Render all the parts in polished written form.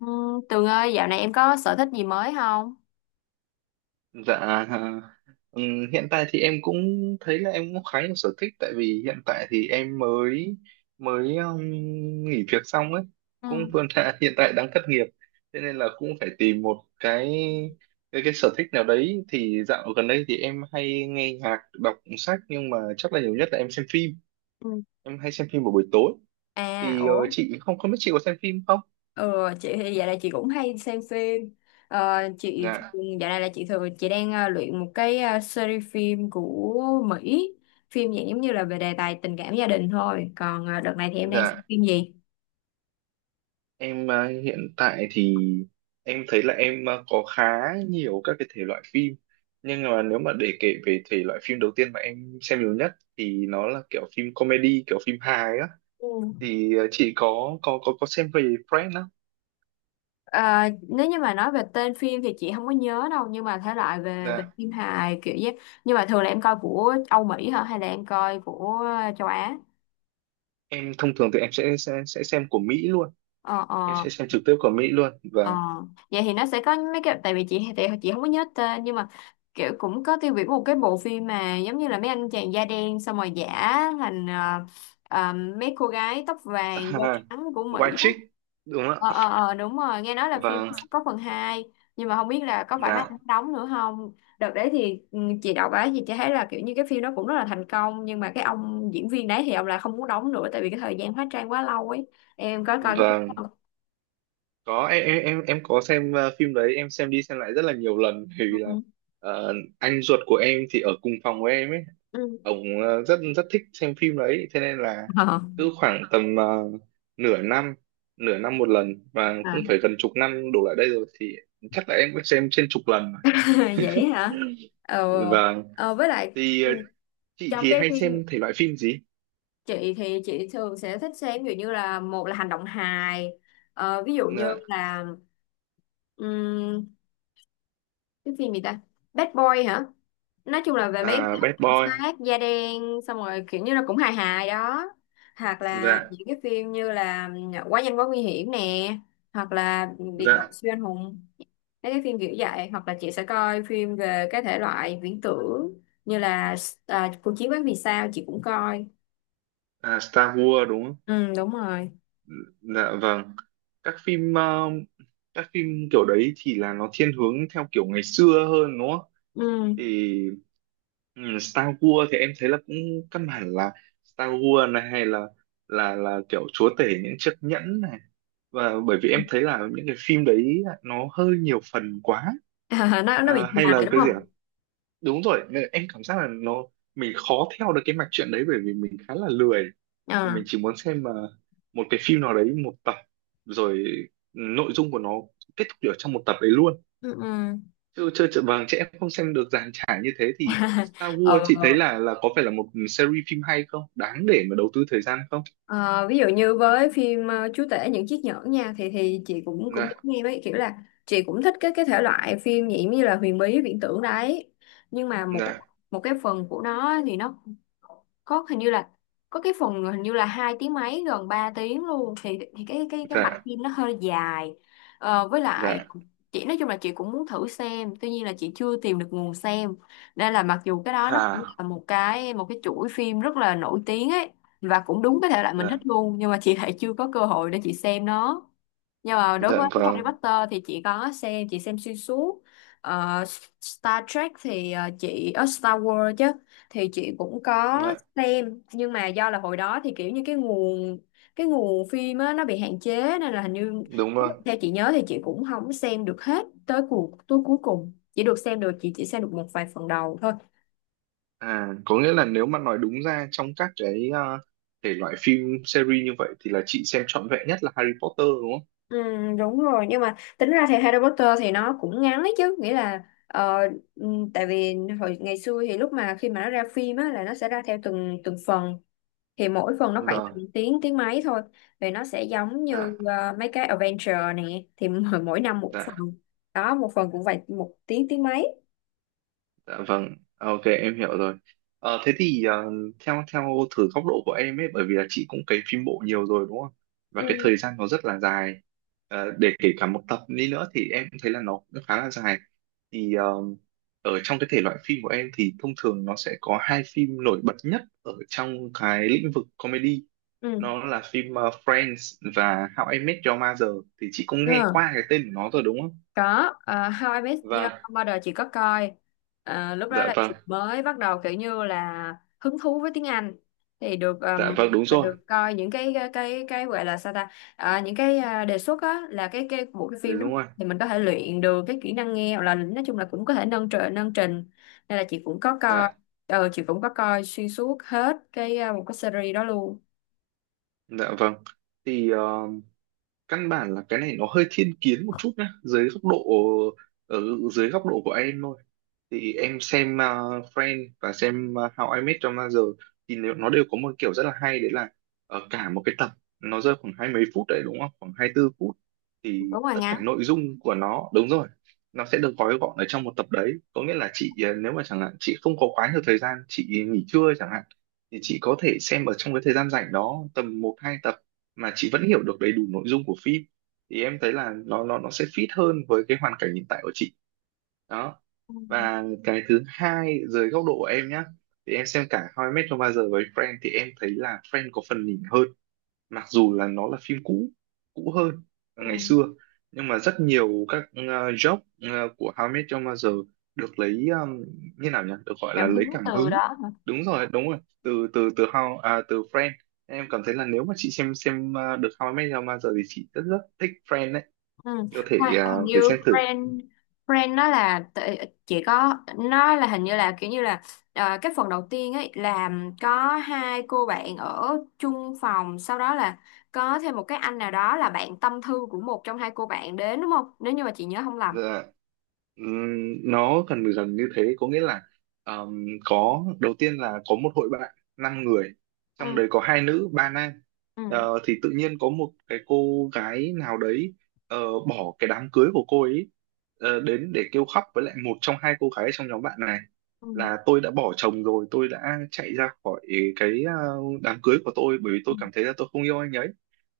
Ừ, Tường ơi, dạo này em có sở thích gì mới không? Dạ, à, hiện tại thì em cũng thấy là em cũng khá nhiều sở thích, tại vì hiện tại thì em mới mới nghỉ việc xong ấy, cũng Ừ. vừa là hiện tại đang thất nghiệp, thế nên là cũng phải tìm một cái sở thích nào đấy. Thì dạo gần đây thì em hay nghe nhạc, đọc sách, nhưng mà chắc là nhiều nhất là em xem phim, Ừ. em hay xem phim vào buổi tối. À, Thì ủa, chị không không biết chị có xem phim không? ừ, chị thì dạo này chị cũng hay xem phim. Ờ, chị Dạ, dạo này là chị thường chị đang luyện một cái series phim của Mỹ, phim dạng giống như là về đề tài tình cảm gia đình thôi. Còn đợt này thì em đang xem dạ. phim gì? Em hiện tại thì em thấy là em có khá nhiều các cái thể loại phim, nhưng mà nếu mà để kể về thể loại phim đầu tiên mà em xem nhiều nhất thì nó là kiểu phim comedy, kiểu phim hài á. Ừ. Thì chị có xem về Friends không? Ờ, nếu như mà nói về tên phim thì chị không có nhớ đâu, nhưng mà thể loại về về Dạ, phim hài kiểu vậy. Nhưng mà thường là em coi của Âu Mỹ hả hay là em coi của châu Á? em thông thường thì em sẽ xem của Mỹ luôn, Ờ em ờ. sẽ xem trực tiếp của Mỹ luôn, Ờ, và vậy thì nó sẽ có mấy cái tại vì chị thì chị không có nhớ tên, nhưng mà kiểu cũng có tiêu biểu một cái bộ phim mà giống như là mấy anh chàng da đen xong rồi giả thành ờ, mấy cô gái tóc vàng da trắng của White Mỹ. Chick đúng không Ờ ờ ạ? ờ, đúng rồi, nghe nói là phim Vâng, sắp có phần hai, nhưng mà không biết là có phải mấy dạ anh đóng nữa không. Đợt đấy thì chị đọc á thì chị thấy là kiểu như cái phim đó cũng rất là thành công, nhưng mà cái ông diễn viên đấy thì ông lại không muốn đóng nữa tại vì cái thời gian hóa trang quá lâu ấy. Em có coi cái phim đó vâng, không? có. Em em có xem phim đấy, em xem đi xem lại rất là nhiều lần, bởi vì là Ừ. Anh ruột của em thì ở cùng phòng với em ấy, Ừ. ông rất rất thích xem phim đấy. Thế nên là Ờ. cứ khoảng tầm nửa năm, nửa năm một lần, và À, cũng phải gần chục năm đổ lại đây rồi, thì chắc là em cũng xem trên chục lần vậy hả? rồi. Ờ, Và ờ, với lại thì chị trong thì cái hay phim xem thể loại phim gì? chị thì chị thường sẽ thích xem ví dụ như là một là hành động hài, ví dụ như Dạ. là ừm, cái phim gì ta, Bad Boy hả? Nói chung là về mấy cái À, Bad cảnh Boy. sát da đen xong rồi kiểu như là cũng hài hài đó, hoặc là Dạ, những cái phim như là Quá nhanh quá nguy hiểm nè, hoặc là Biệt dạ. đội siêu anh hùng, mấy cái phim kiểu vậy, hoặc là chị sẽ coi phim về cái thể loại viễn tưởng như là cuộc chiến quán vì sao chị cũng coi. À, Star Wars đúng không? Ừ, đúng rồi. Dạ vâng. Các phim, các phim kiểu đấy thì là nó thiên hướng theo kiểu ngày xưa hơn đúng không? Ừ. Thì Star Wars thì em thấy là cũng căn bản là Star Wars này, hay là kiểu chúa tể những chiếc nhẫn này. Và bởi vì em thấy là những cái phim đấy nó hơi nhiều phần quá. Nó bị À, hay là dài đúng cái gì ạ? không? Đúng rồi, nên em cảm giác là nó, mình khó theo được cái mạch truyện đấy bởi vì mình khá là lười, thì Ờ. mình chỉ muốn xem mà một cái phim nào đấy một tập, rồi nội dung của nó kết thúc ở trong một tập đấy luôn, Ừ ừ. chứ chơi chợ vàng trẻ em không xem được dàn trải như thế. Thì Star Ờ. Wars chị thấy là có phải là một series phim hay không, đáng để mà đầu tư thời gian không? Ờ, ví dụ như với phim Chúa tể những chiếc nhẫn nha, thì chị cũng cũng Dạ, giống em ấy, kiểu là chị cũng thích cái thể loại phim nhỉ, như là huyền bí viễn tưởng đấy, nhưng mà một dạ, một cái phần của nó thì nó có hình như là có cái phần hình như là 2 tiếng mấy, gần 3 tiếng luôn, thì cái mạch dạ, phim nó hơi dài. Ờ, với lại dạ. chị nói chung là chị cũng muốn thử xem, tuy nhiên là chị chưa tìm được nguồn xem, nên là mặc dù cái đó nó cũng À, là một cái chuỗi phim rất là nổi tiếng ấy, và cũng đúng cái thể loại mình thích dạ, luôn, nhưng mà chị lại chưa có cơ hội để chị xem nó. Nhưng mà đối dạ với Harry vâng, Potter thì chị có xem, chị xem xuyên suốt. Ờ, Star Trek thì chị ở Star Wars chứ, thì chị cũng có dạ, xem, nhưng mà do là hồi đó thì kiểu như cái nguồn phim á, nó bị hạn chế, nên là hình như đúng rồi. theo chị nhớ thì chị cũng không xem được hết tới tới cuối cùng, chỉ được xem được chị chỉ xem được một vài phần đầu thôi. À, có nghĩa là nếu mà nói đúng ra, trong các cái thể loại phim series như vậy thì là chị xem trọn vẹn nhất là Harry Potter đúng không? Ừ, đúng rồi, nhưng mà tính ra thì Harry Potter thì nó cũng ngắn ấy chứ, nghĩa là ừ, tại vì hồi ngày xưa thì lúc mà khi mà nó ra phim á là nó sẽ ra theo từng từng phần, thì mỗi phần nó khoảng tầm Vâng, tiếng tiếng mấy thôi, thì nó sẽ giống dạ, như mấy cái adventure nè, thì mỗi mỗi năm một phần, dạ. đó, một phần cũng phải một tiếng tiếng mấy. Dạ vâng, à, ok em hiểu rồi. Thế thì theo theo thử góc độ của em ấy, bởi vì là chị cũng cấy phim bộ nhiều rồi đúng không? Và cái Ừ, thời gian nó rất là dài. Để kể cả một tập đi nữa thì em cũng thấy là nó cũng khá là dài. Thì ở trong cái thể loại phim của em thì thông thường nó sẽ có hai phim nổi bật nhất ở trong cái lĩnh vực comedy. ừ. Nó là phim Friends và How I Met Your Mother. Thì chị cũng nghe Ờ. qua cái tên của nó rồi đúng không? Có How I Met Your Vâng, Mother chị có coi. Ờ, lúc dạ đó là vâng, chị mới bắt đầu kiểu như là hứng thú với tiếng Anh, thì được dạ vâng, đúng rồi, được coi những cái gọi là sao ta, những cái đề xuất á là cái bộ cái dạ phim đó, đúng rồi. thì mình có thể luyện được cái kỹ năng nghe, hoặc là nói chung là cũng có thể nâng trình nâng trình, nên là chị cũng có coi, Dạ. chị cũng có coi xuyên suốt hết cái một cái series đó luôn. Dạ vâng. Thì căn bản là cái này nó hơi thiên kiến một chút nhá, dưới góc độ, ở dưới góc độ của em thôi. Thì em xem Friends và xem How I Met Your Mother, thì nếu nó đều có một kiểu rất là hay đấy là, ở cả một cái tập nó rơi khoảng hai mấy phút đấy đúng không? Khoảng 24 phút, thì Đúng rồi, tất cả ngắn. nội dung của nó, đúng rồi, nó sẽ được gói gọn ở trong một tập đấy. Có nghĩa là chị, nếu mà chẳng hạn chị không có quá nhiều thời gian, chị nghỉ trưa chẳng hạn, thì chị có thể xem ở trong cái thời gian rảnh đó tầm một hai tập mà chị vẫn hiểu được đầy đủ nội dung của phim, thì em thấy là nó sẽ fit hơn với cái hoàn cảnh hiện tại của chị đó. Ừ, Và cái thứ hai, dưới góc độ của em nhá, thì em xem cả How I Met Your Mother với Friends thì em thấy là Friends có phần nhỉnh hơn, mặc dù là nó là phim cũ, cũ hơn, ừ. ngày xưa. Nhưng mà rất nhiều các joke của How I Met Your Mother được lấy, như nào nhỉ, được gọi là Cảm lấy hứng cảm từ hứng, đó hả. đúng rồi, đúng rồi, từ từ từ How à, từ Friends. Em cảm thấy là nếu mà chị xem được How I Met Your Mother thì chị rất rất thích Friends đấy, Ừ. có thể Hình thử như xem thử. brand brand nó là chỉ có nó là hình như là kiểu như là cái phần đầu tiên ấy, làm có hai cô bạn ở chung phòng, sau đó là có thêm một cái anh nào đó là bạn tâm thư của một trong hai cô bạn đến, đúng không, nếu như mà chị nhớ không lầm. Dạ. Nó gần dần như thế, có nghĩa là, có đầu tiên là có một hội bạn năm người, trong Ừ đấy có hai nữ ba nam. ừ Thì tự nhiên có một cái cô gái nào đấy, ờ, bỏ cái đám cưới của cô ấy, đến để kêu khóc với lại một trong hai cô gái trong nhóm bạn này, ừ là tôi đã bỏ chồng rồi, tôi đã chạy ra khỏi cái đám cưới của tôi bởi vì ừ tôi cảm thấy là tôi không yêu anh ấy.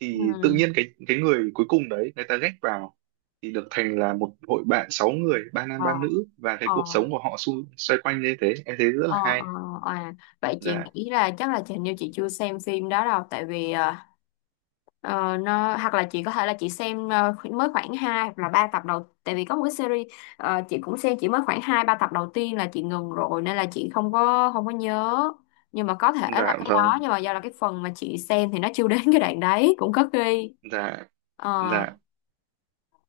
Thì tự ừ. nhiên cái người cuối cùng đấy người ta ghét vào, thì được thành là một hội bạn sáu người, ba nam Ờ ba nữ, và cái ờ. cuộc sống của họ, xoay quanh như thế, em thấy rất Ờ, là ờ, hay. à, vậy chị Dạ, nghĩ là chắc là hình như chị chưa xem phim đó đâu tại vì ờ, nó, hoặc là chị có thể là chị xem mới khoảng 2 hoặc là 3 tập đầu, tại vì có một cái series, chị cũng xem chỉ mới khoảng 2 3 tập đầu tiên là chị ngừng rồi, nên là chị không có nhớ, nhưng mà có thể là dạ cái đó, vâng, nhưng mà do là cái phần mà chị xem thì nó chưa đến cái đoạn đấy cũng có khi. dạ, Ờ, dạ.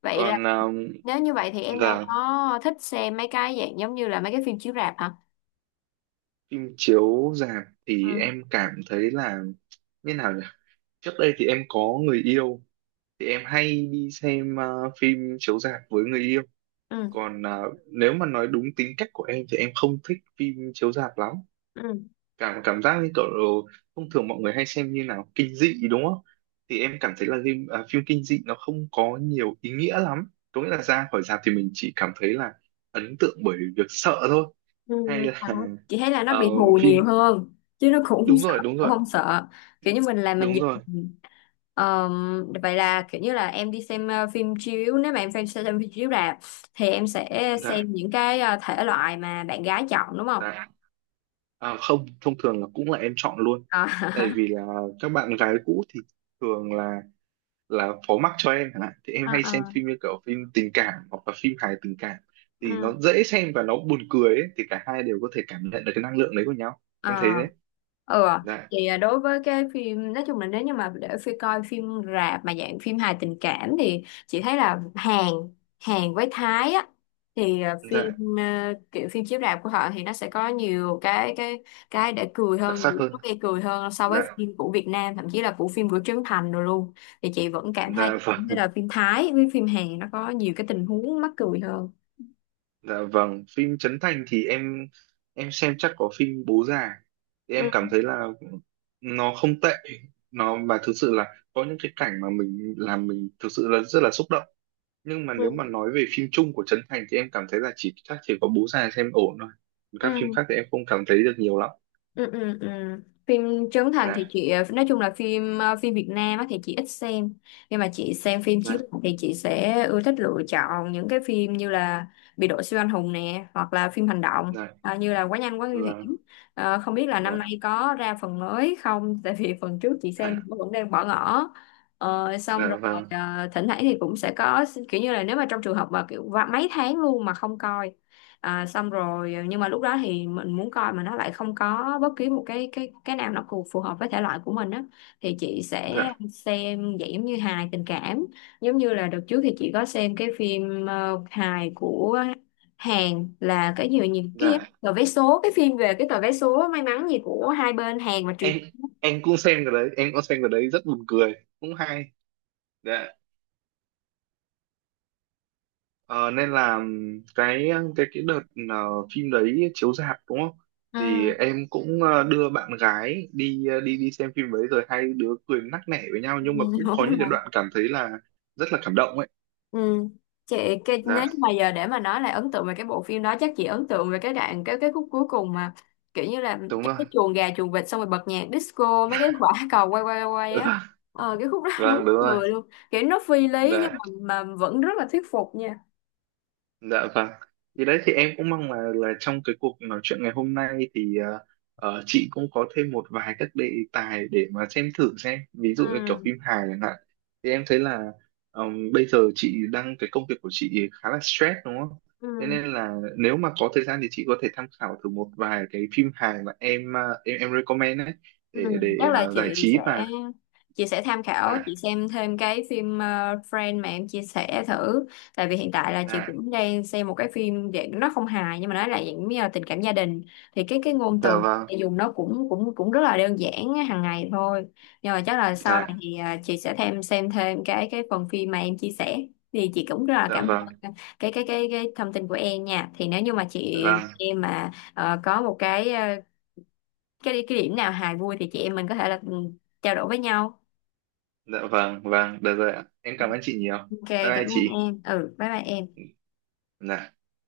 vậy là Còn nếu như vậy thì em đâu dạ, có thích xem mấy cái dạng giống như là mấy cái phim chiếu rạp hả? phim chiếu rạp thì Ừ. em cảm thấy là, như nào nhỉ, trước đây thì em có người yêu thì em hay đi xem phim chiếu rạp với người yêu. Ừ. Còn nếu mà nói đúng tính cách của em thì em không thích phim chiếu rạp lắm. Ừ. Cảm cảm giác như kiểu, thông thường mọi người hay xem, như nào, kinh dị đúng không? Thì em cảm thấy là phim, à, phim kinh dị nó không có nhiều ý nghĩa lắm, có nghĩa là ra khỏi rạp thì mình chỉ cảm thấy là ấn tượng bởi việc sợ thôi, Ừ, hay là thật. Chị thấy là nó ờ, bị hù nhiều phim, hơn chứ nó cũng không đúng sợ, rồi, đúng cũng rồi, không sợ, kiểu như mình là mình đúng giật rồi. mình. Vậy là kiểu như là em đi xem phim chiếu nếu mà em xem phim chiếu rạp thì em sẽ Dạ, xem những cái thể loại mà bạn gái chọn đúng không. dạ. À, không, thông thường là cũng là em chọn luôn, Ờ. tại vì là các bạn gái cũ thì thường là phó mắc cho em chẳng hạn, thì em À, hay xem à. phim như kiểu phim tình cảm hoặc là phim hài tình cảm, thì Ừ. nó dễ xem và nó buồn cười ấy, thì cả hai đều có thể cảm nhận được cái năng lượng đấy của nhau. Em À, thấy đấy, ừ à. dạ, Thì đối với cái phim, nói chung là nếu như mà để phi coi phim rạp mà dạng phim hài tình cảm thì chị thấy là Hàn Hàn với Thái á, thì phim dạ, kiểu phim chiếu rạp của họ thì nó sẽ có nhiều cái để cười đặc hơn, sắc nhiều hơn, lúc gây cười hơn so dạ, với phim của Việt Nam, thậm chí là của phim của Trấn Thành rồi luôn. Thì chị vẫn cảm thấy dạ thấy vâng, là phim Thái với phim Hàn nó có nhiều cái tình huống mắc cười hơn. dạ vâng. Phim Trấn Thành thì em xem chắc có phim Bố Già, thì em Ừ cảm thấy là nó không tệ, nó mà thực sự là có những cái cảnh mà mình làm mình thực sự là rất là xúc động. Nhưng mà nếu ừ mà nói về phim chung của Trấn Thành thì em cảm thấy là chỉ chắc chỉ có Bố Già xem ổn thôi, các phim ừ khác thì em không cảm thấy được nhiều lắm. ừ, ừ, ừ. Phim Trấn Thành thì Dạ, chị nói chung là phim phim Việt Nam á thì chị ít xem, nhưng mà chị xem phim chiếu dạ, rạp thì chị sẽ ưa thích lựa chọn những cái phim như là Biệt đội siêu anh hùng nè, hoặc là phim hành động dạ như là Quá nhanh quá nguy hiểm. vâng, Ờ, không biết là năm nay dạ, có ra phần mới không, tại vì phần trước chị xem hả, vẫn đang bỏ ngỏ. Ờ, xong rồi, dạ vâng, thỉnh thoảng thì cũng sẽ có kiểu như là nếu mà trong trường hợp mà kiểu và mấy tháng luôn mà không coi. À, xong rồi, nhưng mà lúc đó thì mình muốn coi mà nó lại không có bất kỳ một cái nào nó phù phù hợp với thể loại của mình á thì chị sẽ dạ, xem dạng giống như hài tình cảm, giống như là đợt trước thì chị có xem cái phim hài của Hàn, là cái gì nhỉ, cái gì? dạ. Tờ vé số, cái phim về cái tờ vé số may mắn gì của hai bên Hàn và Triều. Em cũng xem cái đấy, em cũng xem cái đấy, rất buồn cười, cũng hay. Dạ. Ờ, nên là cái đợt ờ, phim đấy chiếu rạp đúng không, Ừ. thì em cũng đưa bạn gái đi, ờ, đi đi xem phim đấy rồi hai đứa cười nắc nẻ với nhau, nhưng mà cũng có đúng những cái không? đoạn cảm thấy là rất là cảm động ấy. Ừ. Chị, cái nếu như Dạ mà giờ để mà nói là ấn tượng về cái bộ phim đó chắc chị ấn tượng về cái đoạn cái khúc cuối cùng mà kiểu như là đúng trong rồi. cái chuồng gà chuồng vịt xong rồi bật nhạc disco, mấy cái quả cầu quay quay quay Ừ, á, cái khúc đó vâng đúng đúng rồi. người luôn, kiểu nó phi lý nhưng Dạ, mà vẫn rất là thuyết phục nha. dạ vâng. Thì đấy, thì em cũng mong là trong cái cuộc nói chuyện ngày hôm nay thì chị cũng có thêm một vài các đề tài để mà xem thử xem, ví dụ như kiểu Ừ. phim hài chẳng hạn, thì em thấy là, bây giờ chị đang, cái công việc của chị khá là stress đúng không, thế Ừ. nên là nếu mà có thời gian thì chị có thể tham khảo thử một vài cái phim hài mà em, em recommend đấy, Ừ, để chắc là giải chị trí sẽ và, chị sẽ tham khảo, dạ, chị xem thêm cái phim Friend mà em chia sẻ thử, tại vì hiện tại là chị dạ, cũng đang xem một cái phim dạng nó không hài nhưng mà nó là dạng như là tình cảm gia đình, thì cái ngôn dạ từ vâng, chị dùng nó cũng cũng cũng rất là đơn giản á, hàng ngày thôi, nhưng mà chắc là sau này dạ, thì chị sẽ xem thêm cái phần phim mà em chia sẻ, thì chị cũng rất là dạ cảm vâng, ơn cái thông tin của em nha. Thì nếu như mà chị vâng, em mà có một cái cái điểm nào hài vui thì chị em mình có thể là trao đổi với nhau. dạ vâng, vâng, được rồi ạ, em cảm ơn chị nhiều. OK, Bye cảm bye ơn chị. em. Ừ, bye bye em. Dạ.